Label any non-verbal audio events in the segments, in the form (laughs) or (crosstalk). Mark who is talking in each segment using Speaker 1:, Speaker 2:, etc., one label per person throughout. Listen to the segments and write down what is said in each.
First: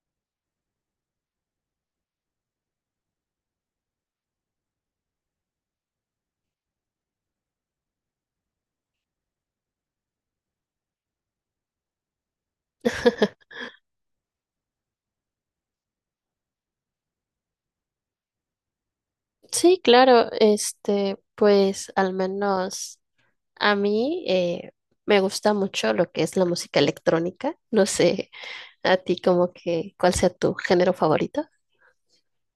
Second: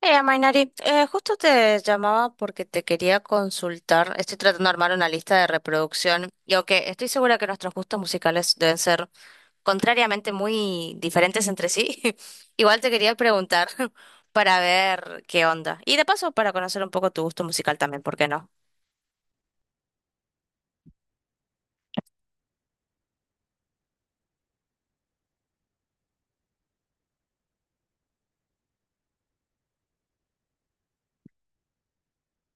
Speaker 1: Mainari, justo te llamaba porque te quería consultar. Estoy tratando de armar una lista de reproducción y aunque estoy segura que nuestros gustos musicales deben ser contrariamente muy diferentes entre sí, (laughs) igual te quería preguntar (laughs) para ver qué onda. Y de paso para conocer un poco tu gusto musical también, ¿por qué no?
Speaker 2: Sí, claro, este, pues al menos a mí me gusta mucho lo que es la música electrónica. No sé, a ti como que, ¿cuál sea tu género favorito?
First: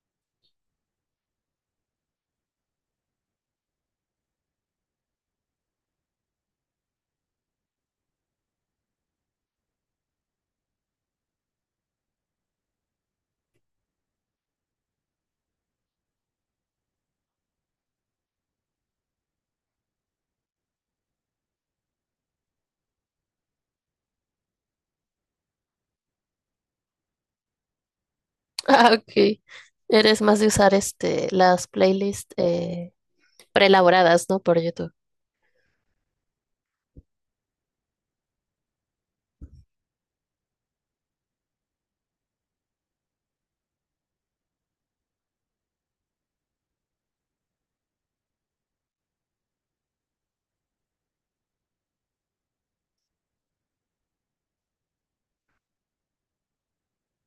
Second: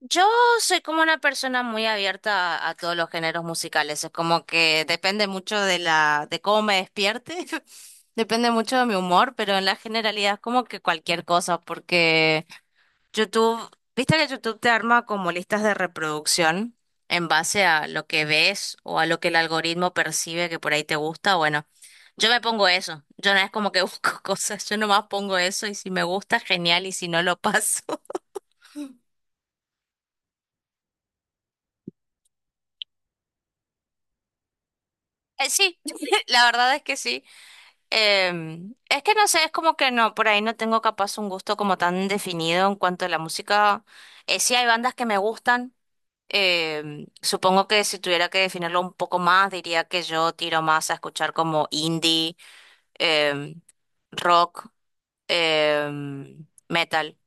Speaker 1: Yo soy como una persona muy abierta a todos los géneros musicales. Es como que depende mucho de la, de cómo me despierte, (laughs) depende mucho de mi humor, pero en la generalidad es como que cualquier cosa, porque YouTube, viste que YouTube te arma como listas de reproducción en base a lo que ves o a lo que el algoritmo percibe que por ahí te gusta. Bueno, yo me pongo eso. Yo no es como que (laughs) busco cosas, yo nomás pongo eso y si me gusta, genial, y si no, lo paso. (laughs)
Speaker 2: Ah, ok. Eres más de usar este, las playlists preelaboradas, ¿no? Por YouTube.
Speaker 1: Sí, (laughs) la verdad es que sí. Es que no sé, es como que no, por ahí no tengo capaz un gusto como tan definido en cuanto a la música. Sí hay bandas que me gustan. Supongo que si tuviera que definirlo un poco más, diría que yo tiro más a escuchar como indie, em, rock, metal,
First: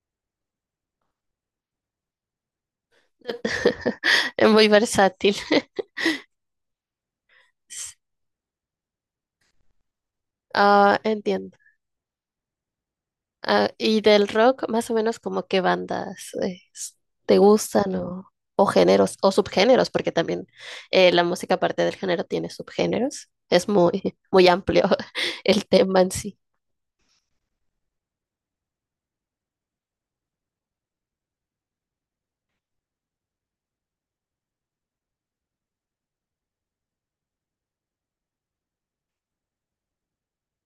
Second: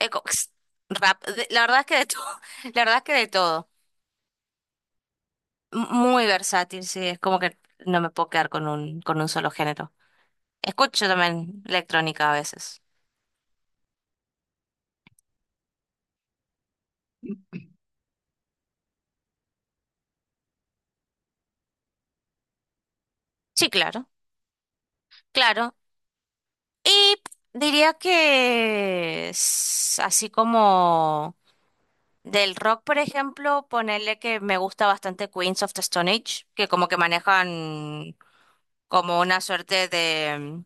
Speaker 1: eh, co- (laughs) rap. La verdad es que de todo, (laughs) la verdad es que de todo.
Speaker 2: (laughs) Es muy versátil. (laughs)
Speaker 1: Muy versátil, sí, es como que no me puedo quedar con un solo género.
Speaker 2: Ah,
Speaker 1: Escucho
Speaker 2: entiendo.
Speaker 1: también electrónica a veces.
Speaker 2: Ah, y del rock, más o menos como qué bandas te gustan o géneros o subgéneros, porque también la música aparte del género tiene subgéneros. Es
Speaker 1: Sí,
Speaker 2: muy,
Speaker 1: claro,
Speaker 2: (laughs) muy amplio (laughs) el
Speaker 1: claro.
Speaker 2: tema en sí.
Speaker 1: Y diría que así como del rock, por ejemplo, ponerle que me gusta bastante Queens of the Stone Age, que como que manejan como una suerte de...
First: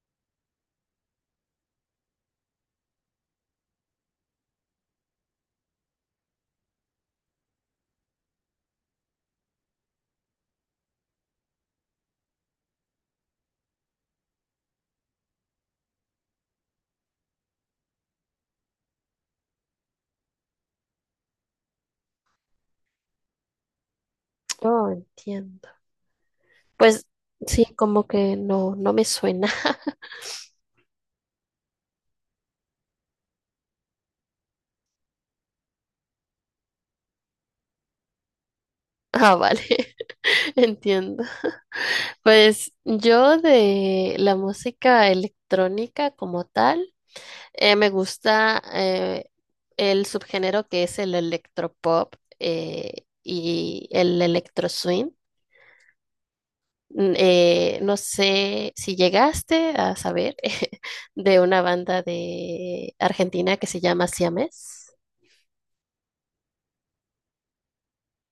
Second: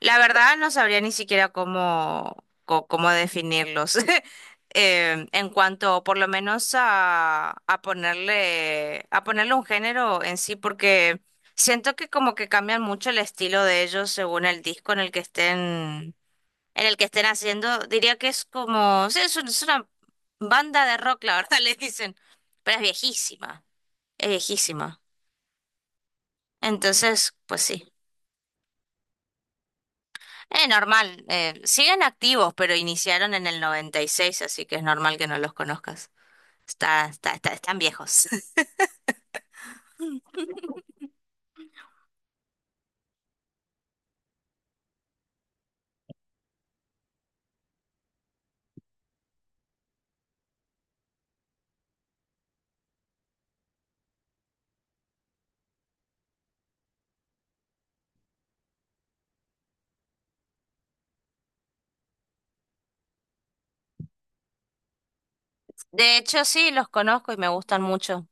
Speaker 1: La verdad no sabría ni siquiera cómo, cómo definirlos. (laughs) En cuanto por lo menos a ponerle un género en sí, porque siento que como que cambian mucho el estilo de ellos según el disco en el que estén, en el que estén haciendo. Diría que es como, sí, es una banda de rock, la verdad, (laughs) le dicen, pero es viejísima, es
Speaker 2: Oh,
Speaker 1: viejísima.
Speaker 2: entiendo. Pues
Speaker 1: Entonces, pues
Speaker 2: sí,
Speaker 1: sí.
Speaker 2: como que no, no me suena. (laughs)
Speaker 1: Normal. Siguen activos, pero iniciaron en el 96, así que es normal que no los conozcas. Están viejos. (laughs)
Speaker 2: Ah, vale, (laughs) entiendo. Pues yo de la música electrónica como tal, me gusta el subgénero que es el electropop y el electro swing. No sé si llegaste a saber (laughs) de una banda de Argentina que se llama Siames.
Speaker 1: De hecho, sí, los conozco y me gustan mucho.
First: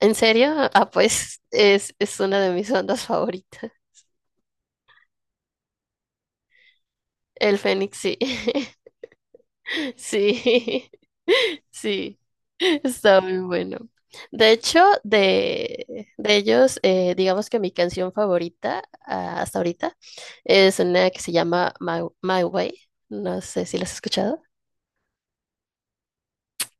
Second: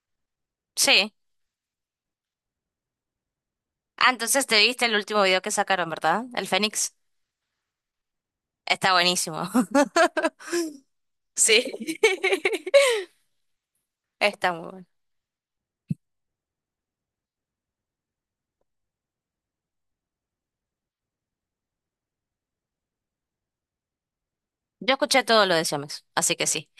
Speaker 2: ¿En serio? Ah,
Speaker 1: Sí.
Speaker 2: pues es una de mis bandas favoritas.
Speaker 1: Ah, entonces te viste el último video que sacaron, ¿verdad? El Fénix.
Speaker 2: El Fénix, sí. (laughs)
Speaker 1: Está buenísimo. (laughs)
Speaker 2: Sí,
Speaker 1: Sí.
Speaker 2: (laughs) sí,
Speaker 1: (laughs)
Speaker 2: está muy bueno. De
Speaker 1: Está muy
Speaker 2: hecho,
Speaker 1: bueno.
Speaker 2: de ellos, digamos que mi canción favorita ah, hasta ahorita es una que se llama My Way. No sé si la has escuchado.
Speaker 1: Yo escuché todo lo de Siamex, así que sí.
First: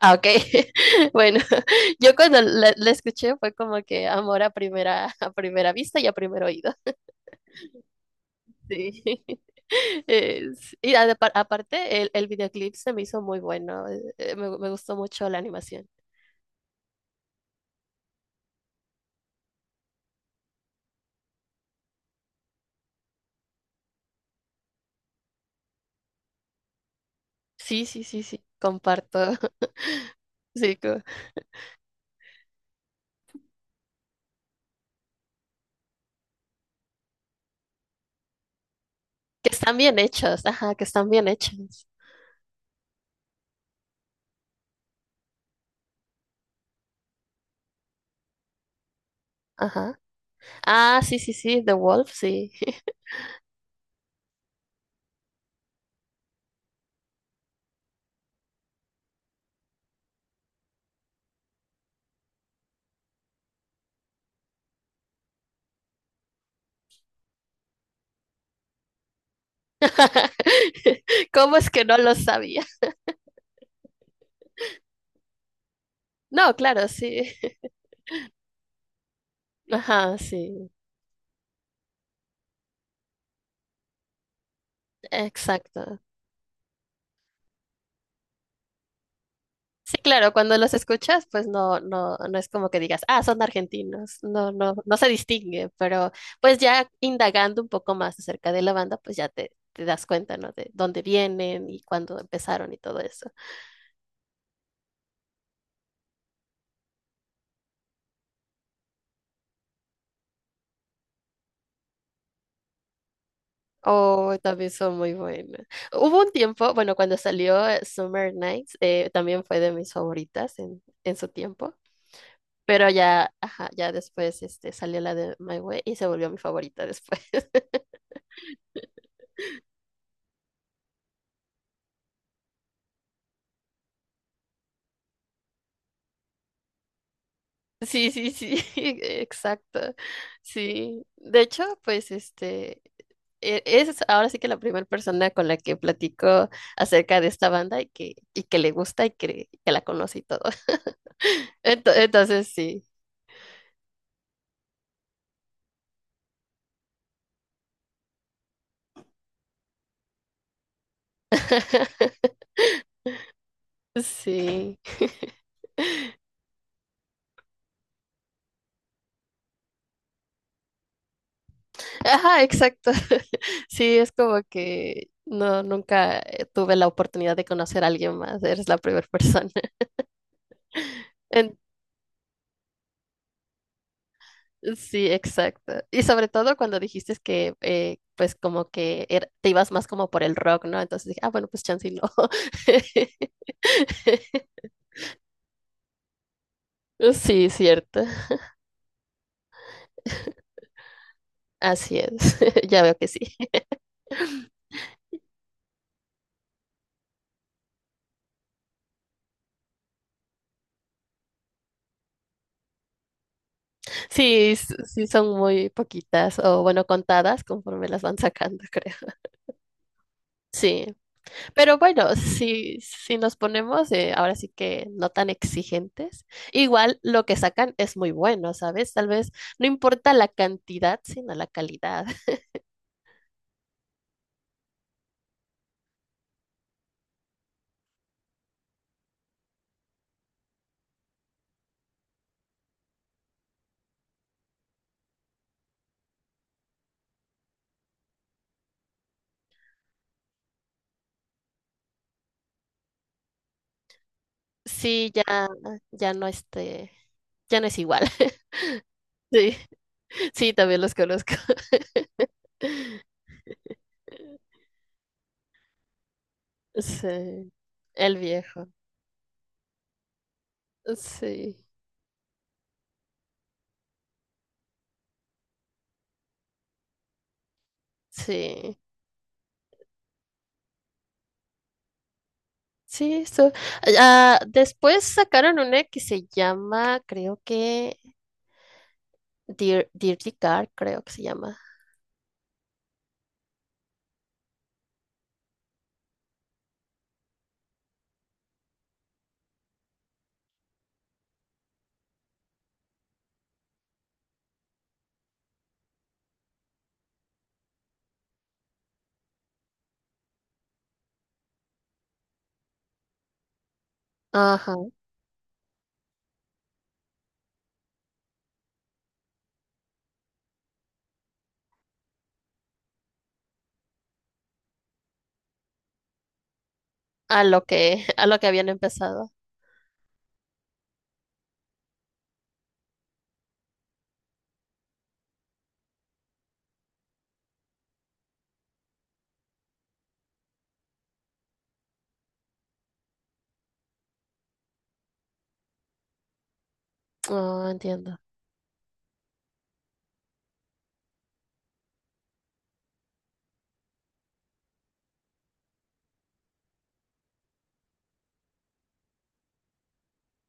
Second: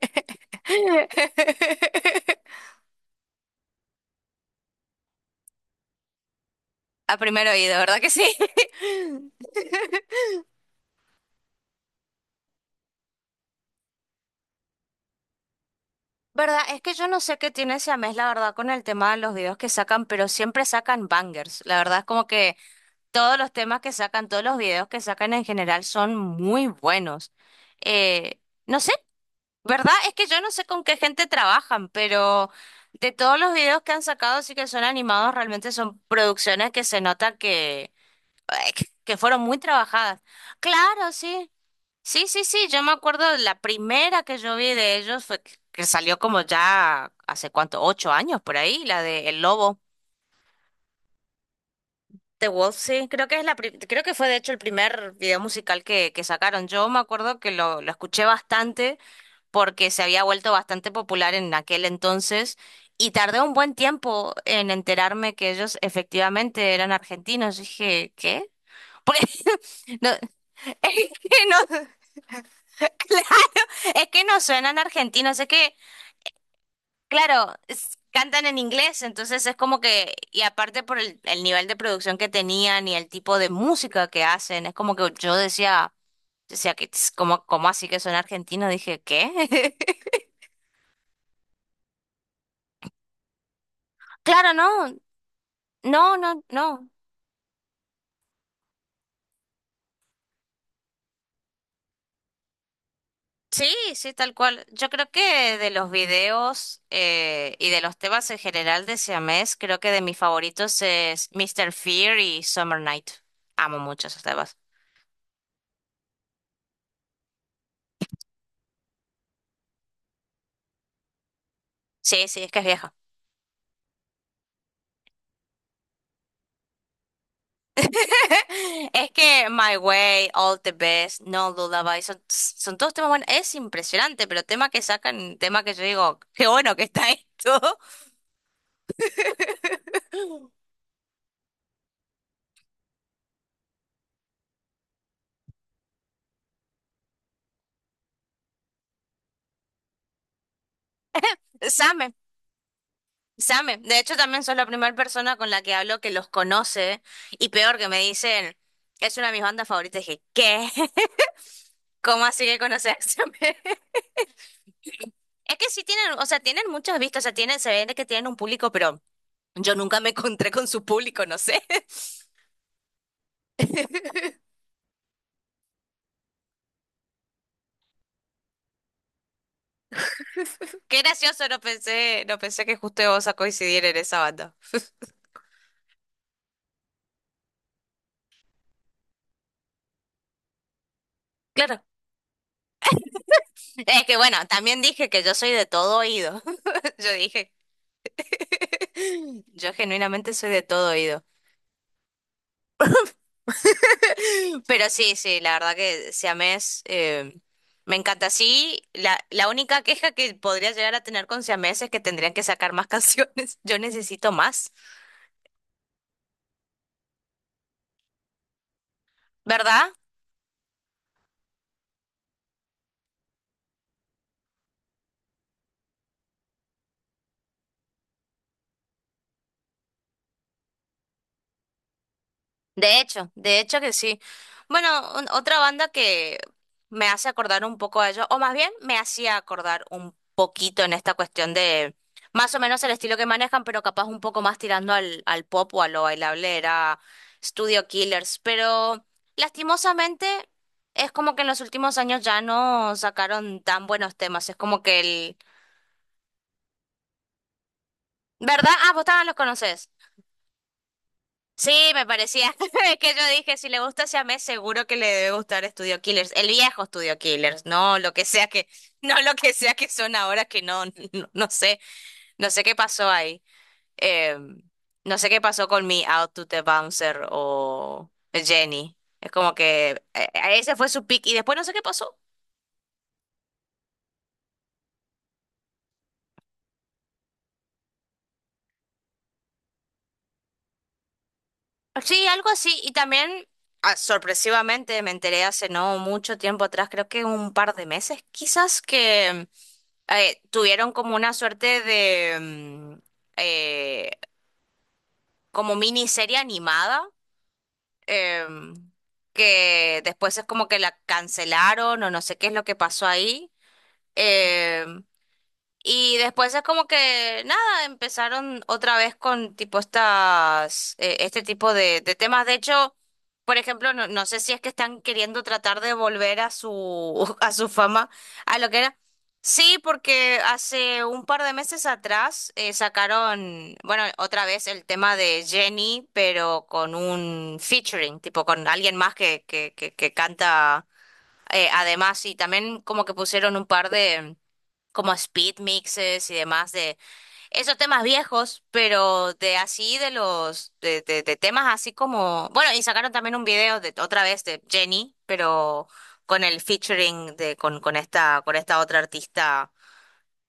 Speaker 2: Ah, ok.
Speaker 1: (laughs)
Speaker 2: (laughs) Bueno, (laughs) yo cuando la escuché fue como que amor a a primera vista y a primer oído.
Speaker 1: A primer oído, ¿verdad que sí?
Speaker 2: Sí. (laughs)
Speaker 1: (laughs)
Speaker 2: Aparte, el videoclip se me hizo muy bueno. Me gustó mucho la animación.
Speaker 1: ¿Verdad? Es que yo no sé qué tiene Siamés, la verdad, con el tema de los videos que sacan, pero siempre sacan bangers. La verdad es como que todos los temas que sacan, todos los videos que sacan en general son muy buenos.
Speaker 2: Sí, sí, sí,
Speaker 1: Eh,
Speaker 2: sí.
Speaker 1: no sé,
Speaker 2: Comparto. (laughs)
Speaker 1: ¿verdad? Es que yo no sé
Speaker 2: Sí,
Speaker 1: con qué
Speaker 2: co-
Speaker 1: gente trabajan, pero de todos los videos que han sacado, sí que son animados, realmente son producciones que se nota que, (laughs) que fueron
Speaker 2: que
Speaker 1: muy
Speaker 2: están bien
Speaker 1: trabajadas.
Speaker 2: hechos. Ajá, que están
Speaker 1: Claro,
Speaker 2: bien
Speaker 1: sí.
Speaker 2: hechos.
Speaker 1: Sí, sí, sí, yo me acuerdo de la primera que yo vi de ellos fue que salió como ya hace cuánto, 8 años por ahí, la de El Lobo.
Speaker 2: Ajá. Ah, sí, sí, sí. The Wolf,
Speaker 1: The
Speaker 2: sí.
Speaker 1: Wolf, sí, creo que es creo que fue de hecho el primer video musical que sacaron. Yo me acuerdo que lo escuché bastante porque se había vuelto bastante popular en aquel entonces y tardé un buen tiempo en enterarme que ellos efectivamente eran argentinos. Dije, ¿qué? (laughs) ¿Por qué?
Speaker 2: (laughs)
Speaker 1: Es que no,
Speaker 2: ¿Cómo es que no lo sabía?
Speaker 1: (laughs) claro, es que no suenan argentinos, es que,
Speaker 2: No, claro, sí.
Speaker 1: claro,
Speaker 2: (laughs)
Speaker 1: cantan en inglés, entonces es como que,
Speaker 2: Ajá,
Speaker 1: y
Speaker 2: sí.
Speaker 1: aparte por el nivel de producción que tenían y el tipo de música que hacen, es como que yo decía,
Speaker 2: Exacto.
Speaker 1: decía que, como, como así que son argentinos? Dije, ¿qué?
Speaker 2: Sí,
Speaker 1: (laughs)
Speaker 2: claro, cuando los escuchas, pues no, no, no es como que digas, ah, son argentinos, no,
Speaker 1: Claro,
Speaker 2: no,
Speaker 1: no,
Speaker 2: no se distingue, pero
Speaker 1: no, no,
Speaker 2: pues
Speaker 1: no.
Speaker 2: ya indagando un poco más acerca de la banda, pues ya te das cuenta, ¿no? De dónde vienen y cuándo empezaron y todo eso.
Speaker 1: Sí, sí, tal cual. Yo creo que de los videos y de los temas en general de Siamés, creo que de mis favoritos es Mr. Fear y Summer Night. Amo mucho esos
Speaker 2: Oh,
Speaker 1: temas.
Speaker 2: también son muy buenas. Hubo un tiempo, bueno, cuando salió Summer Nights, también fue de mis favoritas en su tiempo,
Speaker 1: Sí, sí, es que es
Speaker 2: pero
Speaker 1: vieja.
Speaker 2: ya, ajá, ya después este, salió la de My Way y se volvió mi favorita después. (laughs)
Speaker 1: (laughs) Es que My Way, All the Best, No Lullaby, son, son todos temas buenos. Es impresionante, pero tema que sacan, tema que yo digo, qué bueno que está esto. (laughs)
Speaker 2: Sí, sí, sí, (laughs) exacto. Sí. De hecho, pues este es ahora sí que la primera persona con la que platico acerca de esta banda y que le gusta que la conoce y todo. (laughs)
Speaker 1: Sam
Speaker 2: Entonces, sí.
Speaker 1: Same, de hecho también sos la primera persona con la que hablo que los conoce y peor que me dicen, es una de mis bandas favoritas. Dije, ¿qué? (laughs) ¿Cómo así
Speaker 2: (laughs)
Speaker 1: que conoces a Same? (laughs)
Speaker 2: Sí.
Speaker 1: Es que sí tienen, o sea, tienen muchas vistas, o sea, tienen, se ve que tienen un público, pero yo nunca me encontré con su público, no sé. (laughs)
Speaker 2: Ajá, exacto. (laughs) Sí, es como que no, nunca tuve la oportunidad de conocer a alguien más. Eres la primera persona.
Speaker 1: Qué
Speaker 2: (laughs)
Speaker 1: gracioso, no pensé que justo vos a coincidir en esa banda.
Speaker 2: Sí, exacto. Y sobre todo cuando dijiste que, pues, como que te ibas más como por el rock, ¿no? Entonces dije, ah, bueno, pues
Speaker 1: Claro,
Speaker 2: chance y no.
Speaker 1: es que bueno,
Speaker 2: (laughs)
Speaker 1: también dije que yo soy de todo oído. (laughs) Yo
Speaker 2: Sí,
Speaker 1: dije,
Speaker 2: cierto.
Speaker 1: (laughs) yo genuinamente soy de todo oído.
Speaker 2: Así es. (laughs) Ya veo que sí.
Speaker 1: (laughs) Pero sí, sí, la verdad que si siamés me encanta. Sí, la única queja que podría llegar a tener con siamés es que tendrían que sacar más (laughs) canciones. Yo necesito
Speaker 2: Sí,
Speaker 1: más,
Speaker 2: sí son muy poquitas o, bueno, contadas conforme las van sacando, (laughs) creo.
Speaker 1: ¿verdad?
Speaker 2: Sí. Pero bueno, si nos ponemos ahora sí que no tan exigentes, igual lo que sacan es muy bueno, ¿sabes? Tal vez no importa la cantidad, sino la calidad.
Speaker 1: De hecho que sí. Bueno, otra banda que me hace acordar un poco a ellos, o más bien me hacía acordar un poquito en esta cuestión de más o menos el estilo que manejan, pero capaz un poco más tirando al pop o a lo bailable, era Studio Killers. Pero lastimosamente es como que en los últimos años ya no sacaron tan buenos temas. Es como que
Speaker 2: Sí, ya,
Speaker 1: el...
Speaker 2: ya no este, ya no es igual.
Speaker 1: ¿Verdad? Ah, vos
Speaker 2: (laughs)
Speaker 1: también los
Speaker 2: Sí,
Speaker 1: conocés.
Speaker 2: sí, también los conozco.
Speaker 1: Sí, me parecía. (laughs) Es
Speaker 2: (laughs)
Speaker 1: que yo dije, si le gusta Siamés, seguro que le debe gustar Studio Killers. El viejo Studio
Speaker 2: Sí,
Speaker 1: Killers, no lo
Speaker 2: el
Speaker 1: que sea que,
Speaker 2: viejo.
Speaker 1: (laughs) no lo que sea que son ahora, que no, no,
Speaker 2: Sí,
Speaker 1: no sé qué pasó ahí. Eh, no sé qué pasó con mi Out to the Bouncer o
Speaker 2: sí,
Speaker 1: Jenny. Es como que ese fue su pick y después no sé qué pasó.
Speaker 2: sí, eso. Ah, después sacaron una que se llama, creo que Dirty Car, creo que se llama.
Speaker 1: Sí, algo así. Y también, ah, sorpresivamente, me enteré hace no mucho tiempo atrás, creo que un par de meses, quizás, que tuvieron como una suerte de eh, como miniserie animada, em, que después es como que la cancelaron o no sé qué es lo que pasó ahí.
Speaker 2: Ajá,
Speaker 1: em, y después es como que nada, empezaron otra vez con tipo estas, este tipo de temas. De hecho, por ejemplo, no, no sé si es que están queriendo tratar de volver a su, (laughs) a su fama,
Speaker 2: a lo que
Speaker 1: a
Speaker 2: habían
Speaker 1: lo que era.
Speaker 2: empezado.
Speaker 1: Sí, porque hace un par de meses atrás sacaron, bueno, otra vez el tema de Jenny, pero con un featuring, tipo con alguien más que canta además, y también como que pusieron un par de como speed mixes y demás de
Speaker 2: Oh,
Speaker 1: esos temas
Speaker 2: entiendo.
Speaker 1: viejos, pero de así de los de temas así como, bueno, y sacaron también un video de otra vez de Jenny, pero con el featuring de con esta con esta otra artista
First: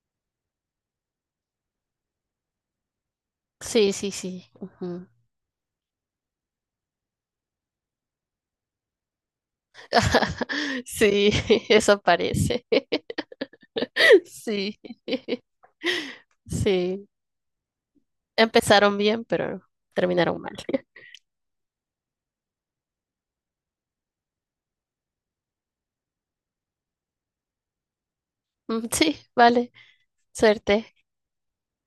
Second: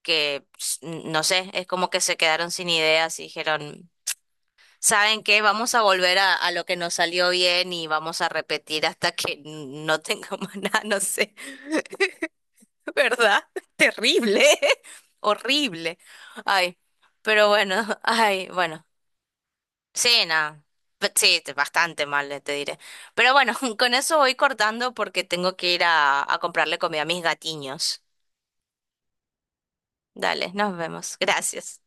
Speaker 1: que no sé, es como que se quedaron sin ideas y dijeron,
Speaker 2: Sí, sí, sí. Ujú.
Speaker 1: ¿saben qué? Vamos a volver a lo que nos salió bien y vamos a repetir hasta que no
Speaker 2: (laughs)
Speaker 1: tengamos (laughs) nada, no
Speaker 2: Sí,
Speaker 1: sé.
Speaker 2: (laughs) eso parece. (laughs)
Speaker 1: ¿Verdad? (laughs) Terrible,
Speaker 2: Sí,
Speaker 1: (laughs)
Speaker 2: (laughs)
Speaker 1: horrible. Ay,
Speaker 2: sí.
Speaker 1: pero bueno, (laughs) ay, bueno.
Speaker 2: Empezaron bien, pero
Speaker 1: Sí,
Speaker 2: terminaron mal.
Speaker 1: nada.
Speaker 2: (laughs)
Speaker 1: Sí, bastante mal, te diré. Pero bueno, (laughs) con eso voy cortando porque tengo que ir a comprarle comida a mis gatiños.
Speaker 2: Mm, sí, vale.
Speaker 1: Dale, nos
Speaker 2: Suerte.
Speaker 1: vemos. Gracias.